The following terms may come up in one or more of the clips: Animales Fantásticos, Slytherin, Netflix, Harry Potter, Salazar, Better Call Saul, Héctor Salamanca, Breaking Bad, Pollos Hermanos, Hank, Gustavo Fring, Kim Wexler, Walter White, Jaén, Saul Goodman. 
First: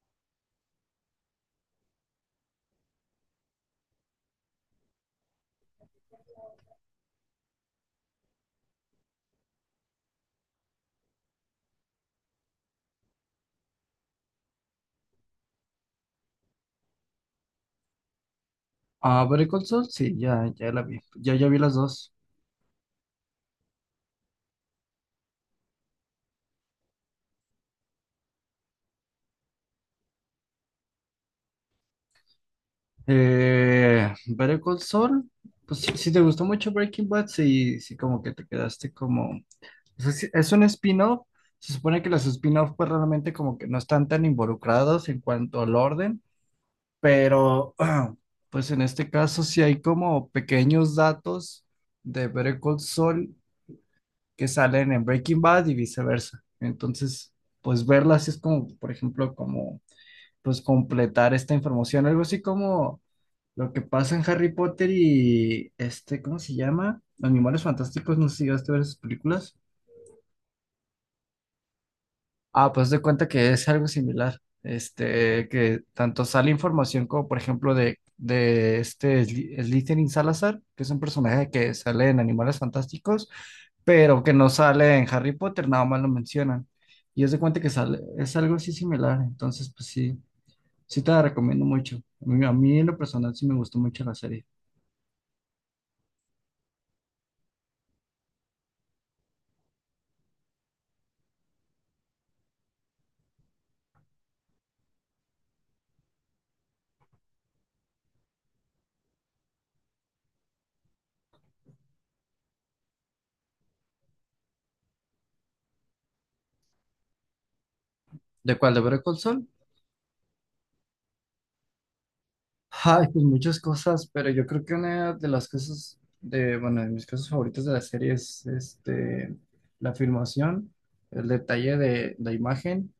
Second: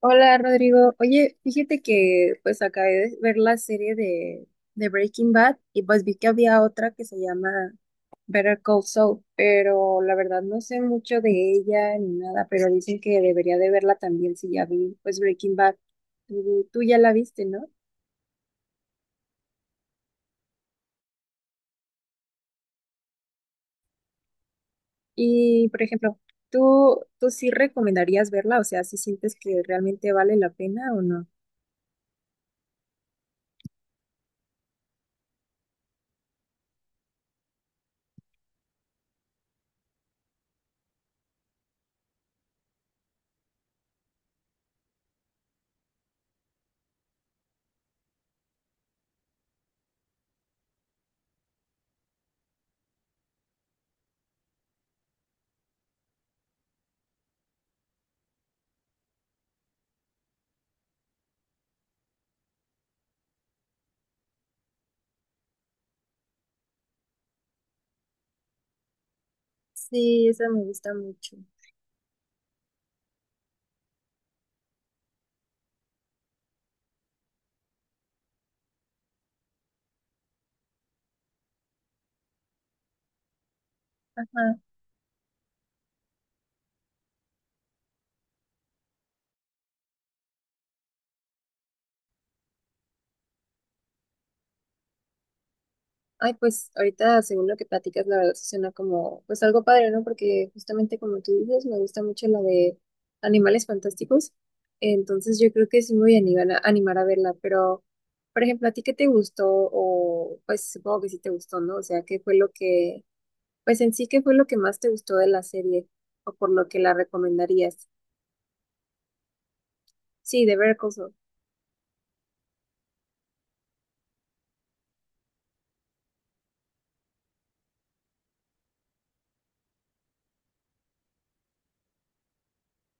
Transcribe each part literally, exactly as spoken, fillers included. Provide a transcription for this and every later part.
Hola Rodrigo, oye, fíjate que pues acabé de ver la serie de, de Breaking Bad y pues vi que había otra que se llama Better Call Saul, pero la verdad no sé mucho de ella ni nada, pero dicen que debería de verla también si ya vi pues Breaking Bad. Tú, tú ya la viste, ¿no? Ah, Better Call Saul, sí, ya, ya la vi. Ya, ya vi las dos. Y por ejemplo, ¿tú, tú sí recomendarías verla? O sea, ¿si sientes que realmente vale la pena o no? Eh, Better Call Saul, pues si, si te gustó mucho Breaking Bad, sí, sí, como que te quedaste como, o sea, sí, es un spin-off. Se supone que los spin-off, pues realmente como que no están tan involucrados en cuanto al orden, pero pues en este caso sí hay como pequeños datos de Better Call Saul que salen en Breaking Bad y viceversa. Entonces, pues verlas es como, por ejemplo, como pues completar esta información. Algo así como lo que pasa en Harry Potter y este, ¿cómo se llama? Animales Fantásticos, no sé si llegaste a ver esas películas. Sí, esa me gusta mucho. Ah, pues de cuenta que es algo similar. Este, que tanto sale información como, por ejemplo, de, de este Sly- Slytherin Salazar, que es un personaje que sale en Animales Fantásticos, pero que no Ajá. sale en Harry Potter, nada más lo mencionan. Y es de cuenta que sale, es algo así similar. Entonces, pues sí. Sí te la recomiendo mucho. A mí, a mí en lo personal sí me gustó mucho la serie. Ay, pues ahorita, según lo que platicas, la verdad se suena como, pues algo padre, ¿no? Porque justamente como tú dices, me gusta mucho la de Animales Fantásticos. Entonces yo creo que sí me voy a animar a, animar a verla, pero, por ejemplo, ¿a ti qué te gustó? O pues supongo que sí te gustó, ¿no? O sea, ¿qué fue lo que, pues en sí, ¿qué fue lo que más te gustó de la serie? O por lo que la recomendarías. ¿De cuál? ¿De Better Call Saul? Sí, de Better Call Saul. Ay, pues muchas cosas, pero yo creo que una de las cosas de, bueno, de mis cosas favoritas de la serie es este, la filmación, el detalle de la imagen,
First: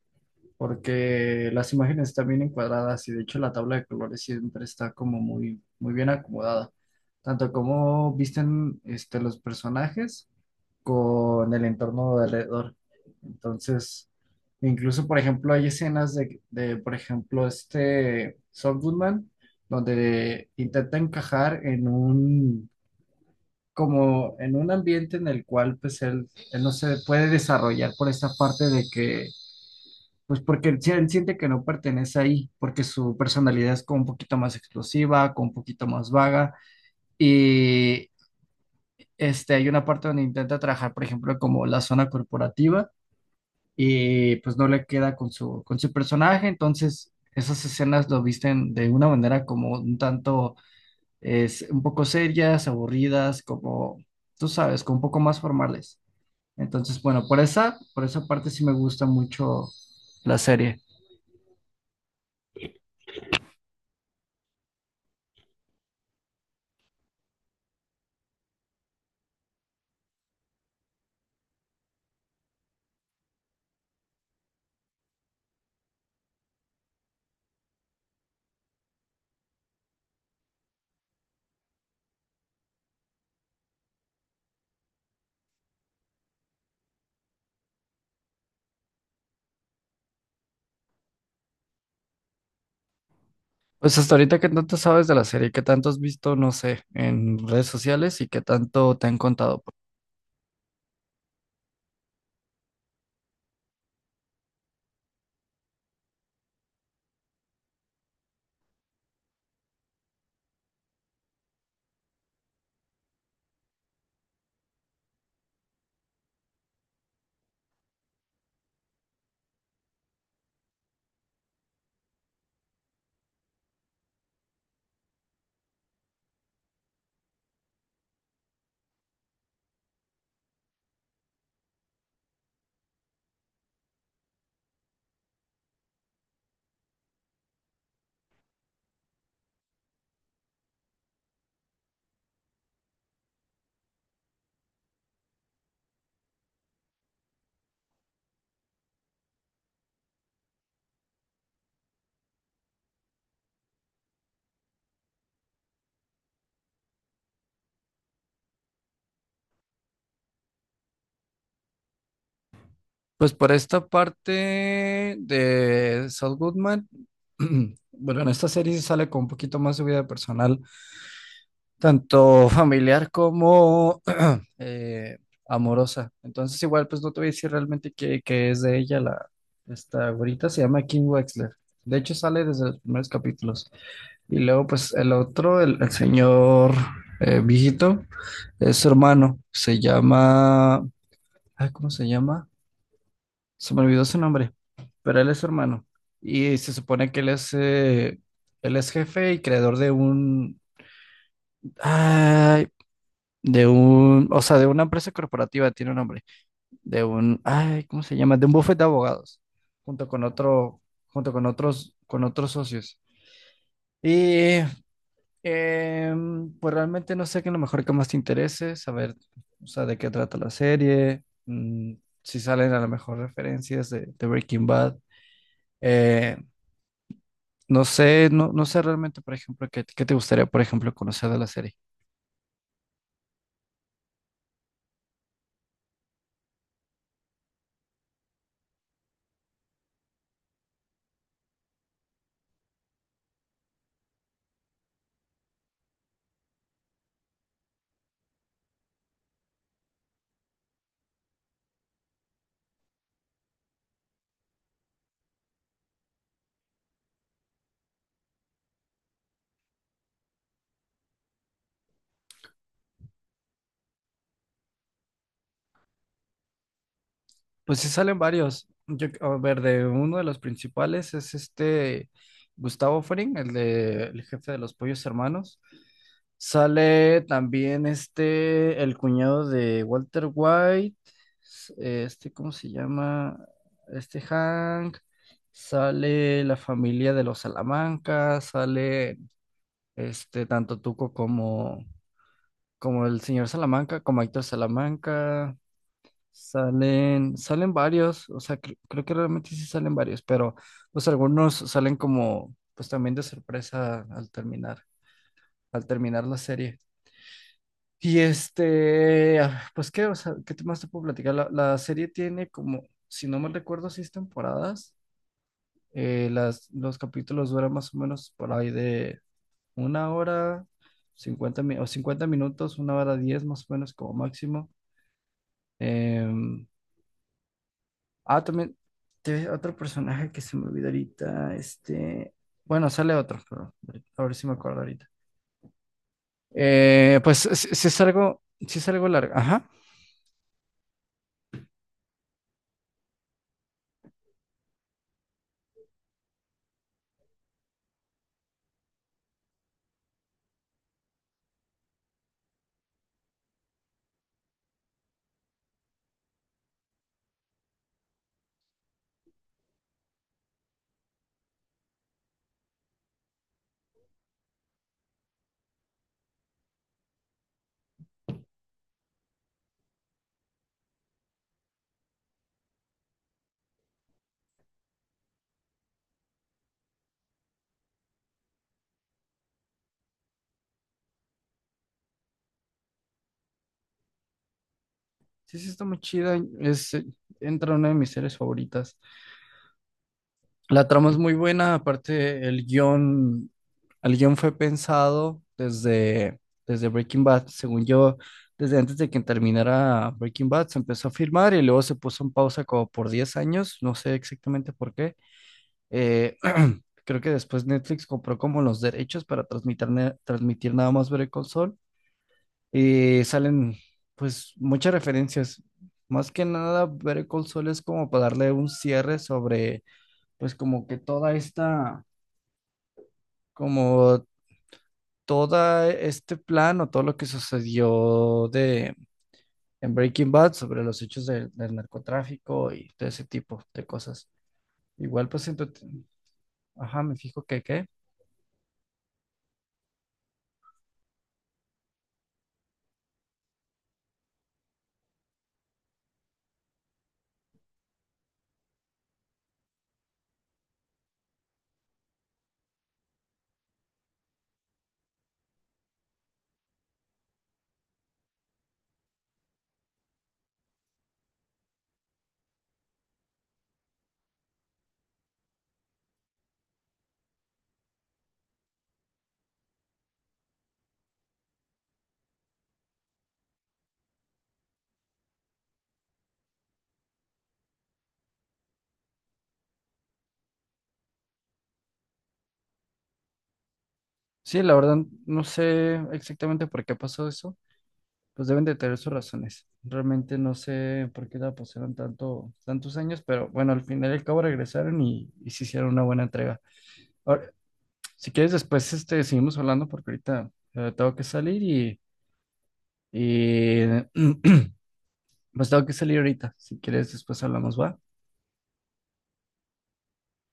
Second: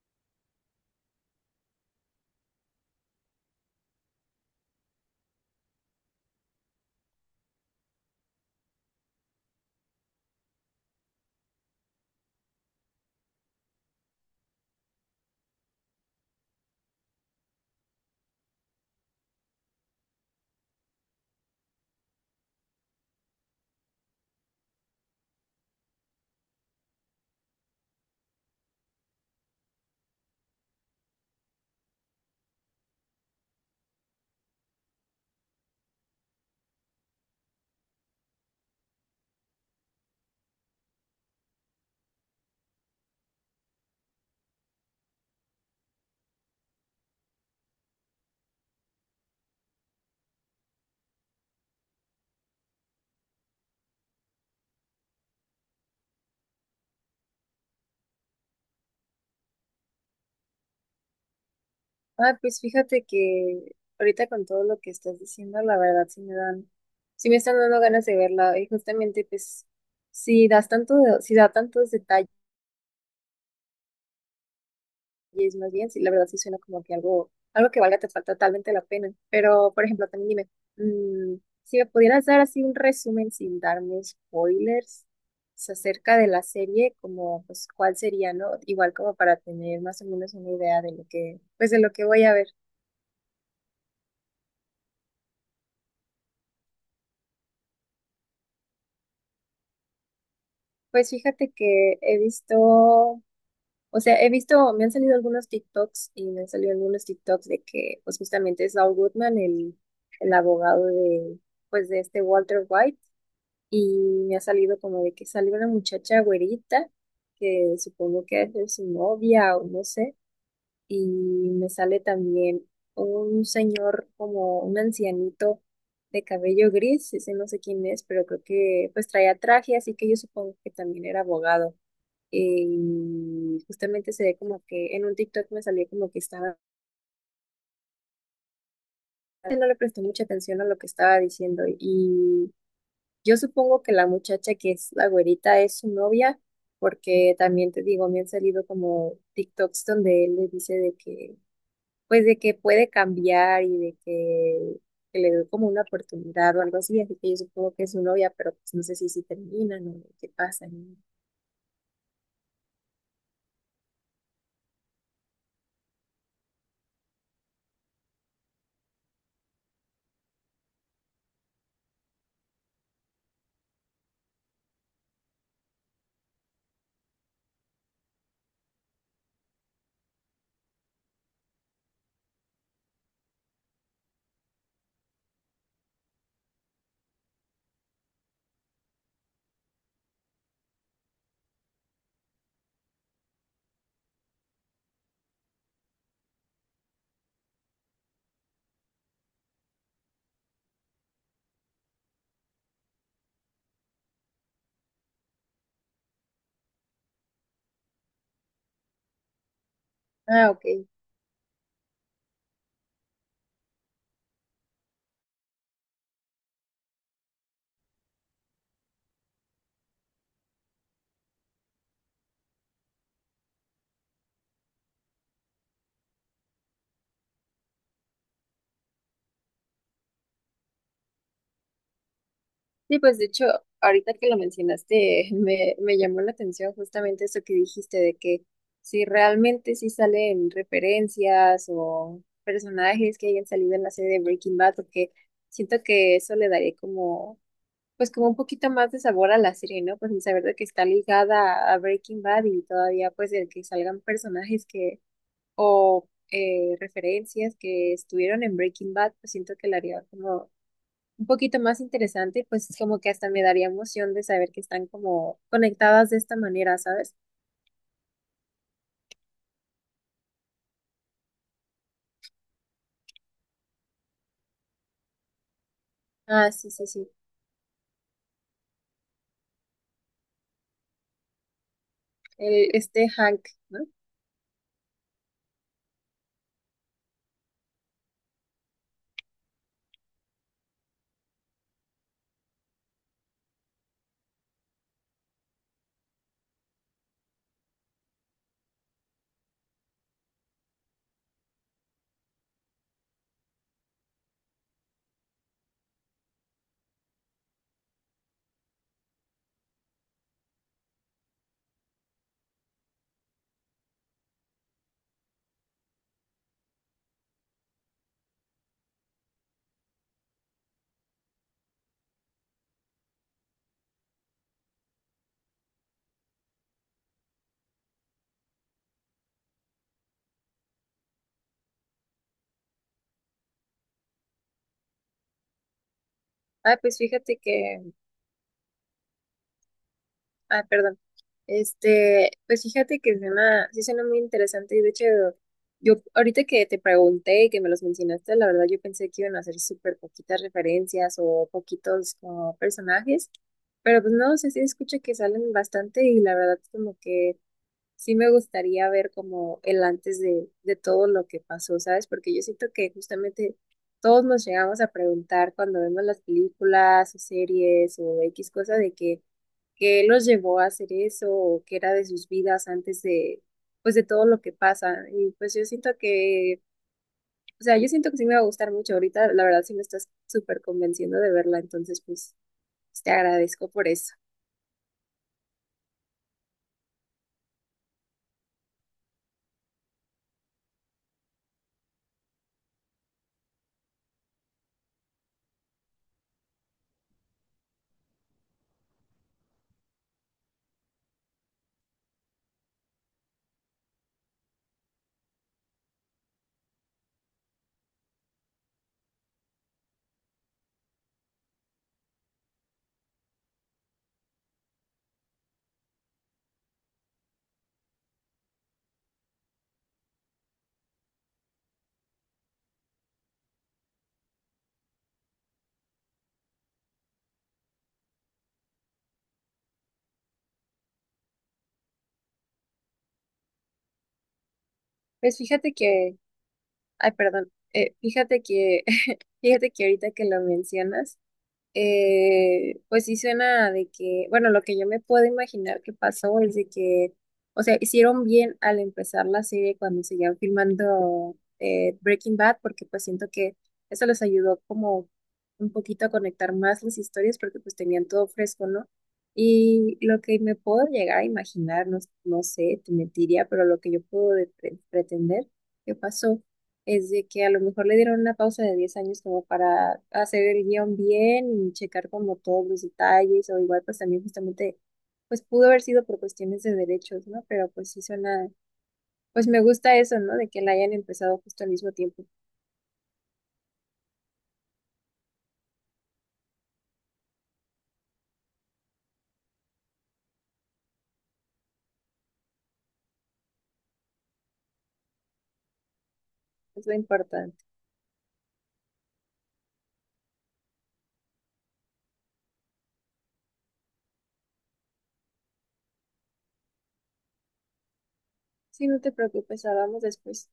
porque las imágenes están bien encuadradas y de hecho la tabla de colores siempre está como muy, muy bien acomodada. Tanto como visten este, los personajes con el entorno de alrededor. Entonces, incluso, por ejemplo, hay escenas de, de, por ejemplo, este Saul Goodman, donde intenta encajar en un, como en un ambiente en el cual, pues, él, él no se puede desarrollar por esta parte de que, pues, porque él, si- él siente que no pertenece ahí, porque su personalidad es como un poquito más explosiva, como un poquito más vaga, y... Este, hay una parte donde intenta trabajar, por ejemplo, como la zona corporativa, y pues no le queda con su, con su personaje, entonces esas escenas lo visten de una manera como un tanto, es un poco serias, aburridas, como, tú sabes, como un poco más formales. Entonces, bueno, por esa, por esa parte sí me gusta mucho la serie. Ah, pues fíjate que ahorita con todo lo que estás diciendo, la verdad sí me dan, sí me están dando ganas de verla. Y justamente, pues, si das tanto, de- si da tantos detalles, más bien, sí, la verdad sí suena como que algo, algo que valga te- falta totalmente la pena. Pero, por ejemplo, también dime, mm, si me pudieras dar así un resumen sin darme spoilers, pues, acerca de la serie, como, pues, cuál sería, ¿no? Igual como para tener más o menos una idea de lo que, pues, de lo que voy a ver. Pues hasta ahorita, ¿qué tanto sabes de la serie? ¿Qué tanto has visto, no sé, en redes sociales y qué tanto te han contado? Pues fíjate que he visto, o sea, he visto, me han salido algunos TikToks y me han salido algunos TikToks de que, pues justamente es Saul Goodman, el, el abogado de, pues de este Walter White, y me ha salido como de que salió una muchacha güerita, que supongo que es su novia o no sé, y me sale también un señor como un ancianito de cabello gris, ese no sé quién es, pero creo que pues traía traje, así que yo supongo que también era abogado. Y justamente se ve como que en un TikTok me salió como que estaba, no le presté mucha atención a lo que estaba diciendo. Y yo supongo que la muchacha que es la güerita es su novia, porque también te digo, me han salido como TikToks donde él le dice de que, pues de que puede cambiar y de que, que le doy como una oportunidad o algo así. Así que yo supongo que es su novia, pero pues no sé si si terminan o qué pasa, ¿no? Pues por esta parte de Saul Goodman, bueno, en esta serie sí sale con un poquito más su vida personal, tanto familiar como eh, amorosa. Entonces igual pues no te voy a decir realmente qué, qué es de ella la esta güerita, se llama Kim Wexler. De hecho sale desde los primeros capítulos. Y luego pues el otro, el, el señor eh, viejito, es su hermano, se llama, ay, ¿cómo se llama? Se me olvidó su nombre, pero él es su hermano. Y se supone que él es, eh, él es jefe y creador de un, ay, de un, o sea, de una empresa corporativa, tiene un nombre, de un, ay, ¿cómo se llama? De un bufete de abogados, junto con Ah, ok. otro, junto con otros, con otros socios. Y em, pues realmente no sé qué es lo mejor que más te interese, saber, o sea, de qué trata la serie, mm, si salen a lo mejor referencias de, de Breaking Bad. Eh, No sé, no, no sé realmente, por ejemplo, qué, qué te gustaría, por ejemplo, conocer de la serie. Sí, pues de hecho, ahorita que lo mencionaste, me, me llamó la atención justamente eso que dijiste de que si realmente sí salen referencias o personajes que hayan salido en la serie de Breaking Bad, porque siento que eso le daría como, pues como un poquito más de sabor a la serie, ¿no? Pues el saber de que está ligada a Breaking Bad y todavía pues el que salgan personajes que, o eh, referencias que estuvieron en Breaking Bad, pues siento que le haría como un poquito más interesante, pues es como que hasta me daría emoción de saber que están como conectadas de esta manera, ¿sabes? Pues sí salen varios. Yo, a ver, de uno de los principales es este Gustavo Fring, el de el jefe de los Pollos Hermanos. Ah, sí, sí, sí. Sale también este el cuñado de Walter White, s- eh, este, ¿cómo se El, este llama? Hank, ¿no? Este Hank. Sale la familia de los Salamanca, sale este tanto Tuco como como el señor Salamanca, como Héctor Salamanca, salen, salen varios, o sea, cre- creo que realmente sí salen varios, pero pues algunos salen como, pues también de sorpresa al terminar, al terminar la serie. Y este, ah, pues qué, o sea, ¿qué te- más te puedo platicar? La, la serie tiene como, si no mal recuerdo, seis temporadas. Eh, las, los capítulos duran más o menos por ahí de una hora, cincuenta mi- o cincuenta minutos, una hora diez más o menos como máximo. Em, ah, también te- otro personaje que se me olvidó ahorita. Este, bueno, sale otro, pero a ver si me acuerdo ahorita. Ah, pues Eh, pues fíjate sí, sí que, es algo, sí es algo largo. Ajá. ah, perdón. Este, pues fíjate que suena, sí suena muy interesante y de hecho, yo ahorita que te pregunté y que me los mencionaste, la verdad yo pensé que iban a ser súper poquitas referencias o poquitos como personajes, pero pues no, o sea, sí escucho que salen bastante y la verdad como que sí me gustaría ver como el antes de, de todo lo que pasó, ¿sabes? Porque yo siento que justamente todos nos llegamos a preguntar cuando vemos las películas o series o equis cosa de que qué los llevó a hacer eso o qué era de sus vidas antes de, pues de todo lo que pasa. Y pues yo siento que, o sea, yo siento que sí me va a gustar mucho ahorita, la verdad sí me estás súper convenciendo de verla, entonces pues pues, te agradezco por eso. Sí, sí está muy chida. Es, eh, entra una de mis series favoritas. La trama es muy buena, aparte el guión, el guión, fue pensado desde, desde Breaking Bad, según yo, desde antes de que terminara Breaking Bad, se empezó a filmar y luego se puso en pausa como por diez años, no sé exactamente por qué. Eh, creo que después Netflix compró como los derechos para transmitir, na- transmitir nada más Better Call Saul y salen pues muchas referencias. Más que nada, Better Call Saul es como para darle un cierre sobre pues como que toda esta como todo este plan o todo lo que sucedió de, en Breaking Bad sobre los hechos del del narcotráfico y todo ese tipo de cosas. Igual Pues pues siento, fíjate que ajá, Ay, me fijo perdón. que qué. Eh, fíjate que, fíjate que ahorita que lo mencionas, eh, pues sí suena de que, bueno, lo que yo me puedo imaginar que pasó es de que, o sea, hicieron bien al empezar la serie cuando seguían filmando eh, Breaking Bad, porque pues siento que eso les ayudó como un poquito a conectar más las historias, porque pues tenían todo fresco, ¿no? Y lo que me puedo llegar a imaginar, no, no sé, te mentiría, pero lo que yo puedo de- pre- pretender que pasó es de que a lo mejor le dieron una pausa de diez años como para hacer el guión bien y checar como todos los detalles o igual pues también justamente pues pudo haber sido por cuestiones de derechos, ¿no? Pero pues sí suena, pues me gusta eso, ¿no? De que la hayan empezado justo al mismo tiempo. Sí, la verdad no sé exactamente por qué pasó eso. Pues deben de tener sus razones. Realmente no sé por qué la pasaron tanto, tantos años, pero bueno, al final y al cabo regresaron y, y se hicieron una buena entrega. Es lo Ahora, importante. si quieres, después este, seguimos hablando porque ahorita eh, tengo que salir. Y pues tengo que salir ahorita. Si quieres, después hablamos, va. Sí, no te preocupes, hablamos después.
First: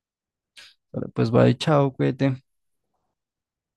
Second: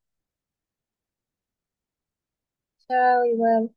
Vale, pues va y chao, cuídate. Chao, igual.